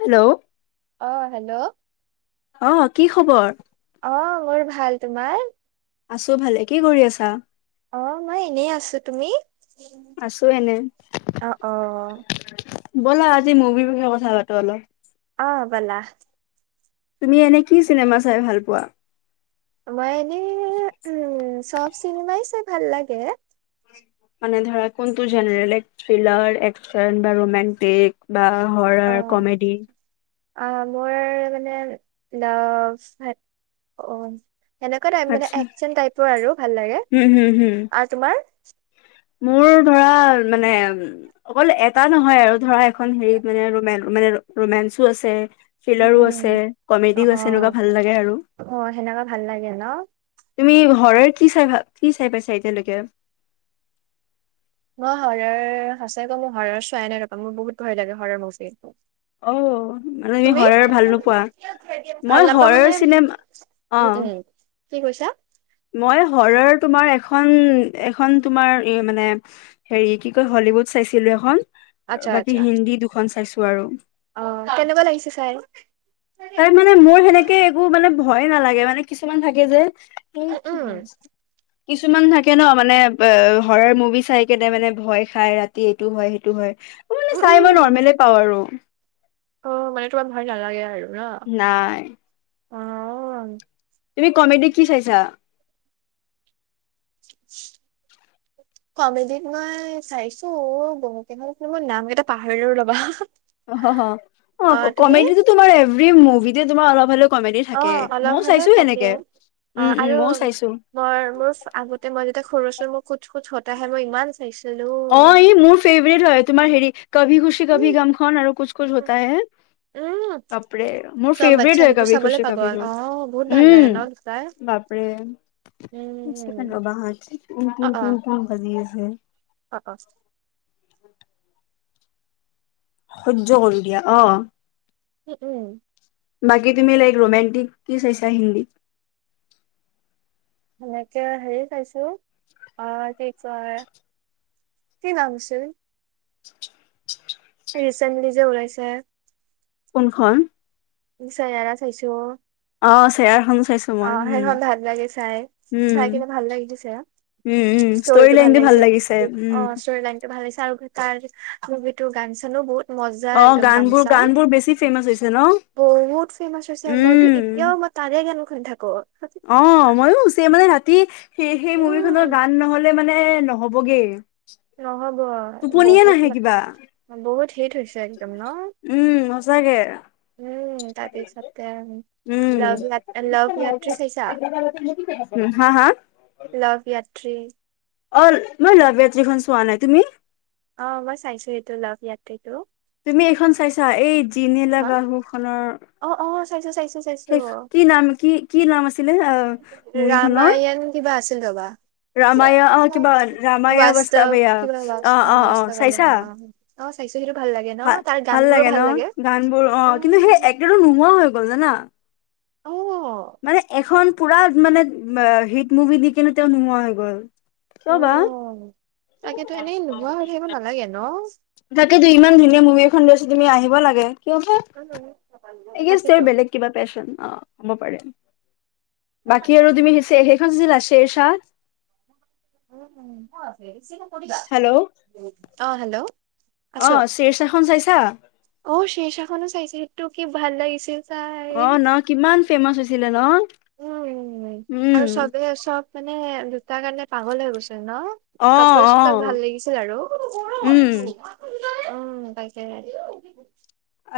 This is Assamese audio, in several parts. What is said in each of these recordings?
হেল্ল' অ', হেল্ল'। অ', কি খবৰ? অ', মোৰ ভাল, তোমাৰ? আছো ভালে। কি কৰি আছা? অ', মই এনেই আছো। তুমি? আছো এনে অ অ। ব'লা, আজি মুভিৰ বিষয়ে কথা পাতো অলপ। অ', বলা। তুমি এনে কি চিনেমা চাই ভাল পোৱা? মই এনে [inaudible] উম, চব চিনেমাই চাই ভাল লাগে। মানে ধৰা কোনটো জেনেৰেল এক্ট, থ্ৰিলাৰ, একশ্যন বা ৰোমাণ্টিক? বা হ'ৰৰ, অ কমেডি। অ', মোৰ মানে ব্লাউজ অ'। হেনেকুৱা টাইপ, মানে আচ্ছা একচন টাইপৰ আৰু ভাল লাগে। হুম হুম হুম আৰু তোমাৰ? [inaudible] মোৰ ধৰা মানে, অকল এটা নহয় আৰু ধৰা এখন হেৰিত মানে ৰোমেন মানে ৰোমেঞ্চো আছে। উম থ্ৰিলাৰো উম আছে, অ কমেডিও অ আছে, এনেকুৱা ভাল লাগে আৰু অ সেনেকুৱা ভাল লাগে ন তুমি হ'ৰৰ কি চাই ভা কি চাই পাইছা এতিয়ালৈকে? মই হ'ৰৰ, সঁচাই কম মই হ'ৰৰ চোৱাই নাই ৰ'বা, মোৰ বহুত ভয় লাগে হ'ৰৰ মুভি। অ', মানে তুমি হ'ৰৰ ভাল নোপোৱা? ভাল মই নাপা হ'ৰৰ মানে চিনেমা উম অ। উম কি কৈছা? মই হৰৰ তোমাৰ এখন, এখন তোমাৰ মানে হেৰি কি কয় হলিউড চাইছিলো এখন। আৰু বাকী হিন্দী দুখন চাইছো। তো আৰু। অহ, কেনেকুৱা লাগিছে চাই। তাই মানে মোৰ সেনেকে একো মানে ভয় নালাগে মানে কিছুমান থাকে যে। এই কি উম উম। হৈছে কিছুমান থাকে ন' মানে অহ, হ'ৰৰ মুভি চাই কেনে মানে ভয় খাই ৰাতি এইটো হয় সেইটো হয়। মানে চাই‌ মই নৰৰ্মেল পাওঁ আৰু। অহ মানে তোমাৰ ভয় নালাগে আৰু। নাই। হয়। তুমি কমেডি কি চাইছা? কমেডিত মই চাইছো বহুকেইখন মই নামকেইটা পাহৰিলো ৰ'বা। অহ অ অহ তুমি কমেডিটো তোমাৰ এভৰি মুভি। যি তোমাৰ অলপ হলেও কমেডি থাকে অহ অলপ মইও হলেও চাইছো থাকে সেনেকে উম অহ উম আৰু মইও চাইছো মই মোৰ আগতে মই যেতিয়া সৰু আছিলো মোৰ কুচ কুচ হতা হে মই ইমান চাইছিলো অহ ই মোৰ ফেভৰেট হয় তোমাৰ হেৰি, কভি খুচি কভি কি উম কভিগমখন আৰু কুচ কুচ হটা হে উম বাপৰে মোৰ চব ফেভৰেট বাচ্ছা হয়ে সেইটো কভি চাবলে খুচি পাগল অ কভিগম বহুত ভাল লাগে উম ন চাই বাপৰে। উম [unintelligible] দি আছে। অহ‌ অহ। [unintelligible] সহ্য কৰি দিয়া অহ। উম উম। বাকী তুমি লাইক ৰোমেণ্টিক কি চাইছা হিন্দী। সেনেকে হেৰি খাইছো অহ কি কয় কি নাম আছিল। ৰিচেণ্টলি যে ওলাইছে। কোনখন। নি চাই এৰা চাইছো। অ চেয়াৰখন চাইছো মই অহ উম সেইখন ভাল লাগে চাই উম চাই কিনে ভাল লাগি দিছে উম উম ষ্টৰি ষ্টৰিটো ভাল লাইনটো লাগিছে উম অহ ষ্টৰি লাইনটো ভাল লাগিছে। তাৰ তাৰ মুভিটো গান চালো বহুত। মজা অহ একদম গান গানবোৰ চান গানবোৰ বেছি ফেমাচ হৈছে ন? বহুত ফেমাচ হৈছে মইতো এতিয়াও মই তাৰে গান। শুই থাকোঁ। অহ মইয়ো ছে মানে ৰাতি সেই সেই মুভি খনৰ উম গান নহলে মানে ন হ'বগে নহব বহুত কিবা ম বহুত থটছ একদম ন উম সঁচাকে উম তাৰপিছতে উম লভ লভয়াত্ৰী চাইছা হা হা লভয়াত্ৰী অ' মই লাইব্ৰেটীখন চোৱা। নাই তুমি? অ' মই চাইছো এইটো লাভয়াত্ৰ্ৰীটো। তুমি এইখন চাইছা এই জিনলা এখন। গাহু খনৰ, অ অ চাইছো চাইছো চাইছো শেই কি নাম কি কি নাম আছিলে আহ মুভিখনৰ? ছিল বাবা ৰামায়া অ কিবা ৰামায়া বাস্তৱ বাস্তাৱায়া কি বুলি অ অ অ অবাস্তৱ চাইছা অ' চাইছো সেইটো ভাল লাগে ন? তাৰ গান বোৰো ভাল লাগে। বোৰ অ' কিন্তু সেই উম এক্টো নোহোৱা হৈ গ'ল জানা। অ মানে এখন পুৰা মানে হিট মুভি দি কনে তেওঁ নোহোৱা হৈ গ'ল। অ কিয় বা, তাকেতো এনেই নোহোৱা হৈ থাকিব নালাগে ন। তাকে ত' ইমান ধুনীয়া মুভি। [unintelligible] তুমি আহিব লাগে। কিয় বা, তাকেতো তেওঁৰ বেলেগ কিবা পেশচন অ'। কব পাৰে, [unintelligible] [inaudible] হেল্ল' অ হেল্ল'! অ আছ' শ্বেৰশাহখন চাইছা অ' শীৰ্ষা খনো চাইছে টো কি ভাল লাগিছিল। চাই অ ন কিমান ফেমাচ হৈছিলে ন উম আৰু উম! চবে চব মানে তাৰ কাৰণে পাগল হৈ গৈছিল ন অ কাপোৰ অ চোতাক ভাল লাগিছিল আৰু উম উম কাই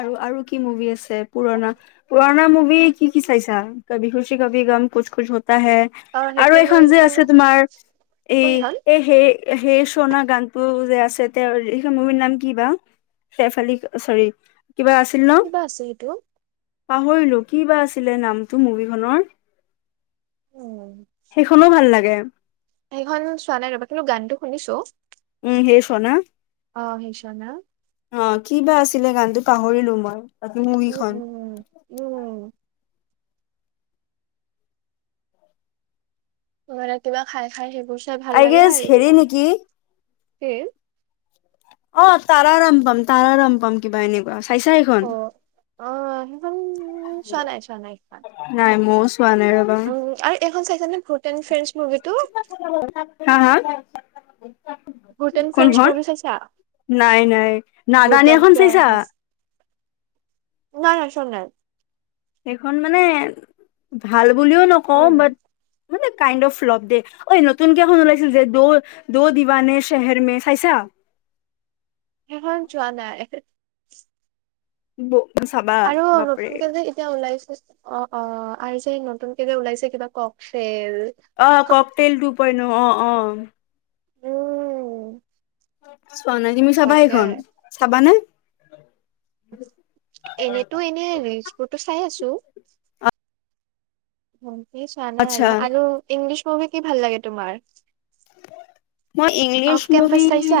আৰু আৰু কি মুভি আছে? পুৰণা পুৰণা মু ক কি কি চাইছা কাভি খুচি কভি গম, কু আহে অ আৰু সেইটো এখন যে আছে মই তোমাৰ এই সেইটো মই কোনখন এই সেই সেই চনা গানটো যে আছে তেওঁ স মুভিৰ নাম কি বা শেফলি চৰি কিবা আছিল ন কিবা আছে সেইটো পাহৰিলো কি বা আছিল। ছিলে নামটো মুভিখনৰ উম সেইখনো ভাল লাগে। [inaudible] সেইখন চোৱা নাই ৰবা কিন্তু গানতটো শুনিছো। উম সেই শোনা অ সেইচনা অ ক বা আছিলে গানতো পাহৰিলো মই তাকে মুভি খ উম উম উম তুমি কিবা খাই খাই স আই গেছ হেৰি নেকি? হে! অ তাৰা ৰাম পাম তাৰা ৰাম পাম কিবা এনেকুৱা আ অ অ চানাই চ নাইফ নাই মইও চোৱা নাই ৰবা উম আৰু এইখন চাইছানে। হটন ফ্ৰেঞ্চ মভি [inaudible] ভূত এণ্ড ফ্ৰেণ্ডছ কোনখন মুভি চাইছা নাই নাই ভূত নাজানি এণ্ড এখন চাইছা। ফ্ৰেণ্ডছ নাই নাই [unintelligible] সেইখন মানে, ভাল বুলিও নকওঁ উম বাত্ মানে কাইণ্ড অফ ফ্লপ দে ঐ নতুনকে এখন ওলাইছিল যে দ' দ' দিৱানে চেহেৰ মে চাইছা? সেইখন চোৱা নাই। ব আৰু নতুনকে যে এতিয়া ওলাইছে অ অ আৰু যে নতুন কে যে ওলাইছে কিবা ককটেল অ ককটেল তো পইন্ট অ অঁ অঁ উম চোৱা নাই তুমি চাবা তাকে সেইখন, চাবানে? [inaudible] এনেতো এনে ৰিলচ্ বোৰটো চাই আছো টো [inaudible] অঁ এই চোৱা আচ্ছা নাই [unintelligible] আৰু ইংলি মুভি কি ভাল লাগে তোমাৰ? মই ইংলিছ অফ কেম্পাচ মুভি, চাইছা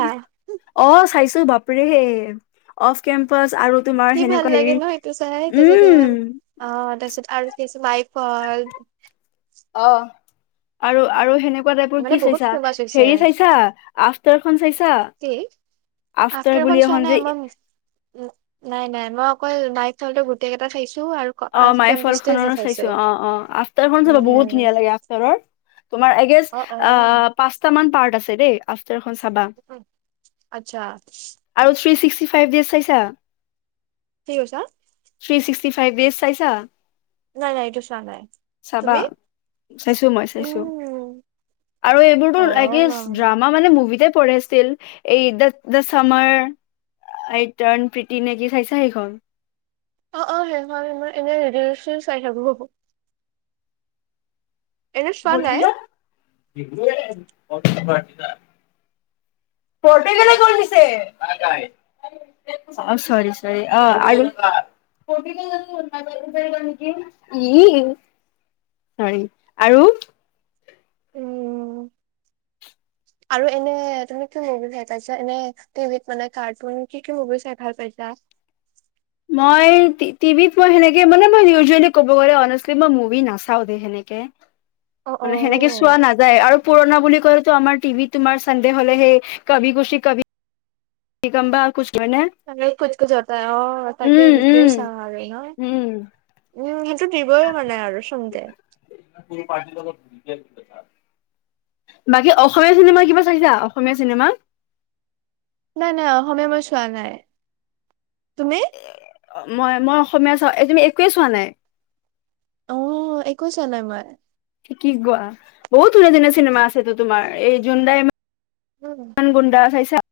অঁ চাইছোঁ বাপৰে বাপৰে অফ কেম্পাচ আৰু তোমাৰ কি ভাল সেনেকুৱা লাগে হেৰি ন সেইটো চাই তাৰপাছত উম অ তাৰপিছত আৰু কি আছে মাই [unintelligible] অঁ আৰু আৰু সেনে কুৱা টাইপৰ মানে কি বহুত চাইছা ফেমাচ হৈছে হেৰি চাইছা আফতাৰ খন চাইছা? কি আফটাৰ বুলি আফটাৰখন চোৱা এখন যে নাই মই, নাই নাই মই অকল [unintelligible] গোটেইকেইটা চাইছোঁ অ মাইফল খনৰো চাইছো অ অ আফটাৰখন চাইছোঁ বহুত উম ধুনীয়া লাগে আফটাৰৰ তোমাৰ এগেচ অ অ পাঁচটা মান পাৰ আছে দে আফ আফটাৰখন চাবা আচ্ছা আৰু চি চিং ফিফটি ফাইভ ডেইচ চাইছা? কি কৈছা? ফিফ্টী ফাইভ চাইছা? [inaudible] নাই নাই এইটো চোৱা নাই চাবা। তুমি চাইছোঁ মই চাইছোঁ উম আৰু এইবোৰতো অ আই গেচ্ একে ড্ৰামা মানে মুভিতে পঢ়ছিল এই দা দা চামাৰ আই ট্ৰাণ প্ৰীতি নেকি চাইছা সেইখন? অ অ সেইখন সেইখন এনেই ৰিলচ্' চিলচ্ চাই থাকো, হ'ব এনে চোৱা নাই? গ'লদিনত [inaudible] পৰ্ছে অ' চৰি চৰি অ' আৰু ই চৰি আৰু উম। আৰু এনে তুমি কি মুভি চাই পাইছা? এনে টিভিত মানে কাৰ্টুন কি, কি মুভি চাই ভাল পাইছা? মই টিভিত মই সেনেকে মানে মই ইউজেলি ক'ব গ'লে মই অনেষ্টলী মুভি নাচাওঁ দেই সেনেকে। অ মানে সেনেকে অ চোৱা নাযায়, আৰু পুৰণা বুলি ক'লেতো আমাৰ টিভিত তোমাৰ চানডে হ'লে হেই কভি খুছি কভি [unintelligible] কোচ কোচ হতা হে অ', তাকে উম হেইটোয়ে উম চাওঁ আৰু ন। উম [unintelligible] দিবই মানে আৰু চান দে। বাকী অসমীয়া চিনেমা কিবা চাইছা? অসমীয়া চিনেমা? নাই, নাই অসমীয়া মই চোৱা নাই। তুমি? মই, মই অসমীয়া চাওঁ, এই তুমি একোৱে চোৱা নাই? অ', একো চোৱা নাই মই। কি কোৱা? বহুত ধুনীয়া, ধুনীয়া চিনেমা আছেতো তোমাৰ এই জোনদা‌ ইমা উম মান গুডা চাইছা?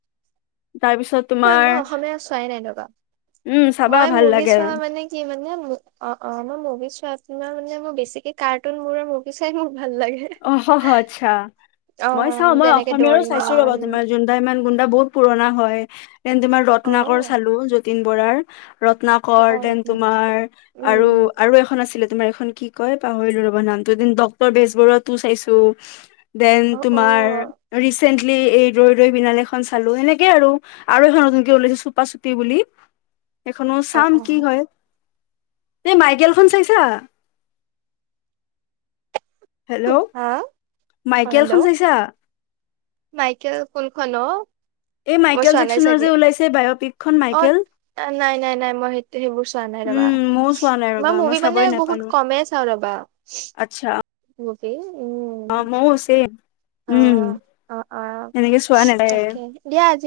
তাৰপিছত তোমাৰ মই অসমীয়া চোৱাই নাই ৰ'বা, উম চাবা মই ভাল মুভি লাগে চোৱা মানে কি মানে মু-অ', অ', মই মুভি চোৱা তোমাৰ মানে মই বেছিকে কাৰ্টুনবোৰৰ মুভি চাই ভাল লাগে অ', আতচ্ছা অ মই চাওঁ, মই যেনেকে অসমীয়াৰো চাইছোঁ ৰ'বা দৰিমন তোমাৰ জোনন্দা ইমান গুণ্ডা বহুত পুৰণা হয়। [inaudible] ডেন, তোমাৰ অ ৰত্নাকৰ চালো। যতীন বৰাৰ অ ৰত্নাকৰ, অ ডেন তোমাৰ আৰু, উম আৰু এখন আছিলে তোমাৰ এইখ খন কি কয়! পাহৰিলো ৰবা নামটো এদিন, ডক্টৰ বেজবৰুৱা তো চাইছোঁ। ডেন অ অ তোমাৰ, ৰিচেণ্ট লি এই ৰৈ, ৰৈ বিনালেখন চালোঁ। এনেকে আৰু। আৰু এখন নতুনকে ওলাইছে চুপা চুপি বুলি! এইখনো অ অ চাম কি হয়! এই মাইকেলখন চাইছা? হেল্ল'! হা অ মাইকেলখন হেল্ল' চাইছা? মাইকেল কোনখন অ'? এই মই মাইকেল চোৱা নাই জেকচনৰ যে চাগে। ওলাইছে বায়'পিকখন অ' মাইকেল নাই, নাই, নাই। মই সেইত-সেইবোৰ চোৱা নাই ৰবা। উম, ময়ো চোৱা নাই মই ৰ'বা মুভি মানে চাবই বহুত নাপালো। কমেই চাওঁ ৰবা। আচ্ছা গ' কি অ' ময়ো ছেম অ উম অ অ এনেকে চোৱা ন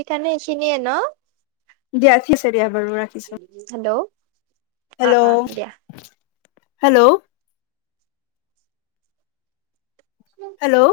তানে চিনিয়ে ন দিয়া থঠিছে দিয়া বাৰু ৰাখিছো হেল্ল' অ অ হেল্ল' দিয়া হেল্ল' হেল্ল'